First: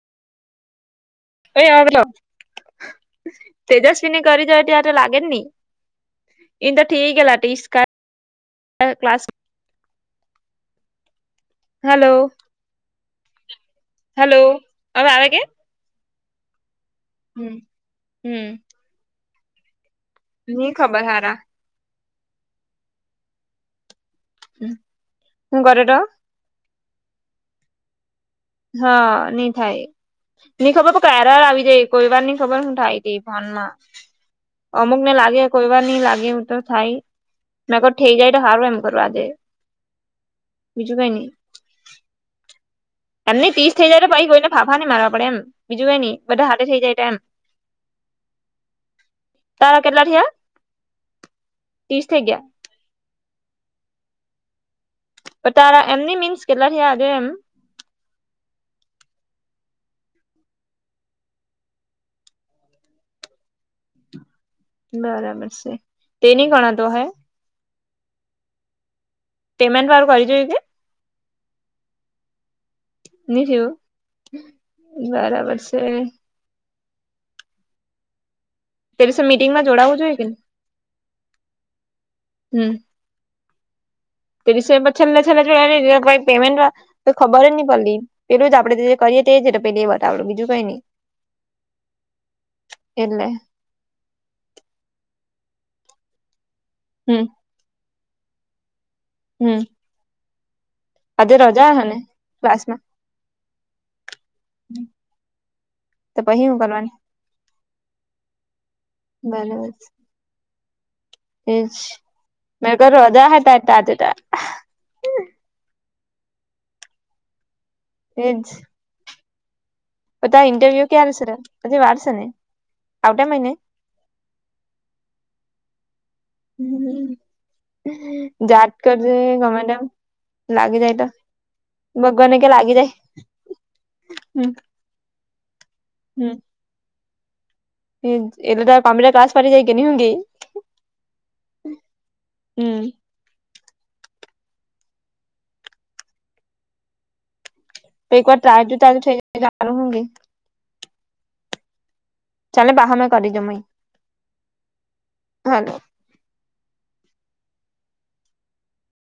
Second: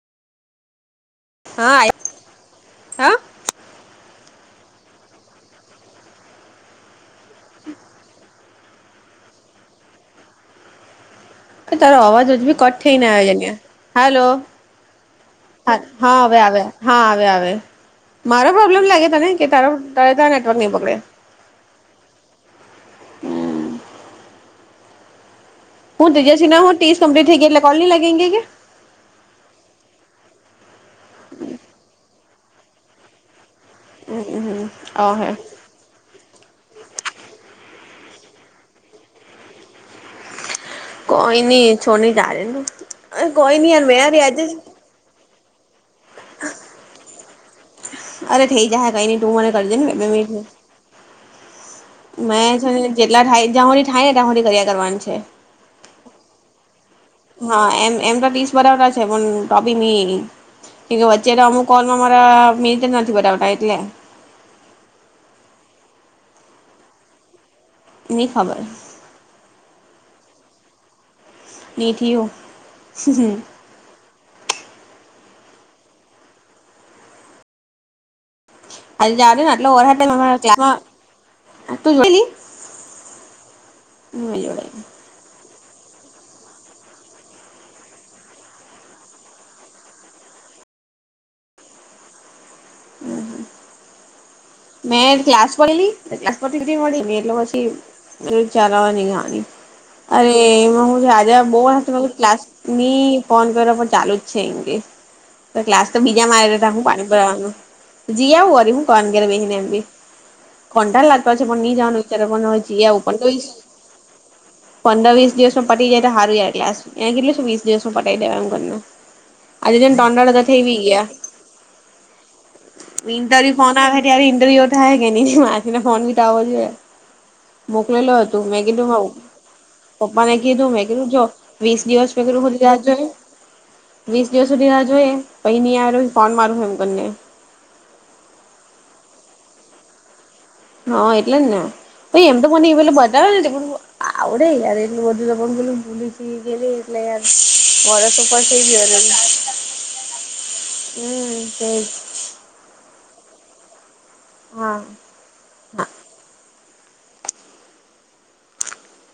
નઈ હા આવેલો, હા તેજસ્વીને કરી જોયતી ઓય તો લાગે જ ની. એન ટ થઈ ગેલા તીસ કા ક્લાસ એ તાર હલો અવાજ હજુ ભી કટ થઈ ને આવે અન્યા. હાલો. હલો હવે આવે કે હા હવે આવે હા અવે આવે. હમ મારો પ્રોબ્લેમ લાગે તને કે તારો? તારેતા નેટવર્ક ની નહી પકડે. ખબર હારા હું કરે ટ? ત જસી ના હું ટીસ કમ્પ્લિટ થઈ ગીયા એટલે કોલ ની લાગે એમ કેય કે. હ ની થાય. ની ખબર પર કે એરર આવી જાય, કોઈ વાર ની ખબર હું થાય ટે ફોન માં. ક્યા હમ અમુક ને ઓહે લાગે. કોઈ વાર ની લાગે એવ તો થાય, મેં કો ઠઈ જાય તો હારુ એમ કરુ આજે. કોઈ ની છો ની જાન દે ની તું. એમ નઈ તીસ થઈ જાય, તો પઈ કોઈને ફાફા ની મારવા પડે એમ. બીજું કઈ ની બધા હાથે થઈ જાય ટ એમ. અરે, થઈ જાહે કઈ ની તું મને કરી દે તારા કેટલા મે થયા બ ત્રીસ થઈ ગયા મેં છ ને જેટલા થાય જાં હોડી થાય ને તં હોડી કર્યા કરવાની છે. તારા એમની મીન્સ, કેટલા થયા આજે એમ? હા એમ એમ તો તીસ બટાવટા છે, પણ ટોબી ની કે વચ્ચે તો અમુ કોલમાં મારા મિટ જ નથી બતાવતા એટલે. બરાબર સે, તે ની ગણાતુ અહે. ની ખબર. પેમેન્ટ વારુ કરી જોયુ કે? ની ઠીયું. ની ઠયુ, બરાબર સે. તે આજે દિવસે જાદે ની મીટિંગમાં આટલો જોડાવું વરહાત [unintelligible] જોઈએ કે અમારા ક્લાસમા આંતું. તીલી. ત્રીસે પછ છેલ્લે છેલ્લે જોયા ની જોયા પહી પેમમેન્ટ વા તો ખબર જ નઈ પલ્લી પેલું જ આપડે જે જે કરીએ તેજ પેલુ એ બતાવડું બીજુ કઈ ની. એટલે મેં ક્લાસ ભયલી ક્લાસતી મળી હમ એટલે પછી ચાલ અવે ની જા વાની. હમ અરે, એમાં હું આજે બો રજા હે ને હાથે ક્લાસ ક્લાસમાં ની ફોન કર્યો પણ ચાલુ જ છે એમ કે, ક્લાસ તો બીજા મારે તા હું પાણી બયાનુ જીયા આવુ વરી, હું કરાનુ ગેરે બેહીને એમ્બી બરાબર કંટાલ લા પછી પણ ની એજ જાવાનું વિચારે પન મે ક જીઆવું પન રજા હે તોઈશ. તાર આજે તો તાર પંદ વીસ દિવસમાં પટી જાય તો હારુ યાર ક્લાસ, એને કીધલું સે વીસ દિવસમા પટાવી એજ દેવા એમ કરને. આજે જોની તન દાળા તો તાર થઈ બી ઇન્ટરવ્યુ ગીયા. ક્યારે છે હજી વાર છે ને આવતા ઈનતરી મહિને ફોન આવહે તારે ઈન્ટરવ્યૂ થહે કે ની માથી ને ફોન બી ત આવો જોયે. મોકલેલુ હતું. મે જાત કીડુ નું માવ કરજે ગમે તેમ પપ્પા ને કીધું લાગી મે જાય કું તો જો, વીસ દિવસ પ ભગવાનને કું કે ખુલી લાગી જાય રહજો. વીસ હમ દિવસ સુધી રા જોઈએ પહી ન આવે ફોન માર એમને. હ એટલે તો કમ્ટ ક્લાસ પાડી જાય કે નહું ગ. હા એટલે જ ને, પ એમ તો મને એ ર પણ આવડે યાર એટલું બધું તો બલું ભૂલી ગ એટલે યાર તો વરસ એક વાર પાસઈ ટ્રાય ગ તો હ ચાલુ થઈ જાય ચાલુ હું કેય હમ. ચાલે બાહ મે કરી દમઈ. હમ. હા.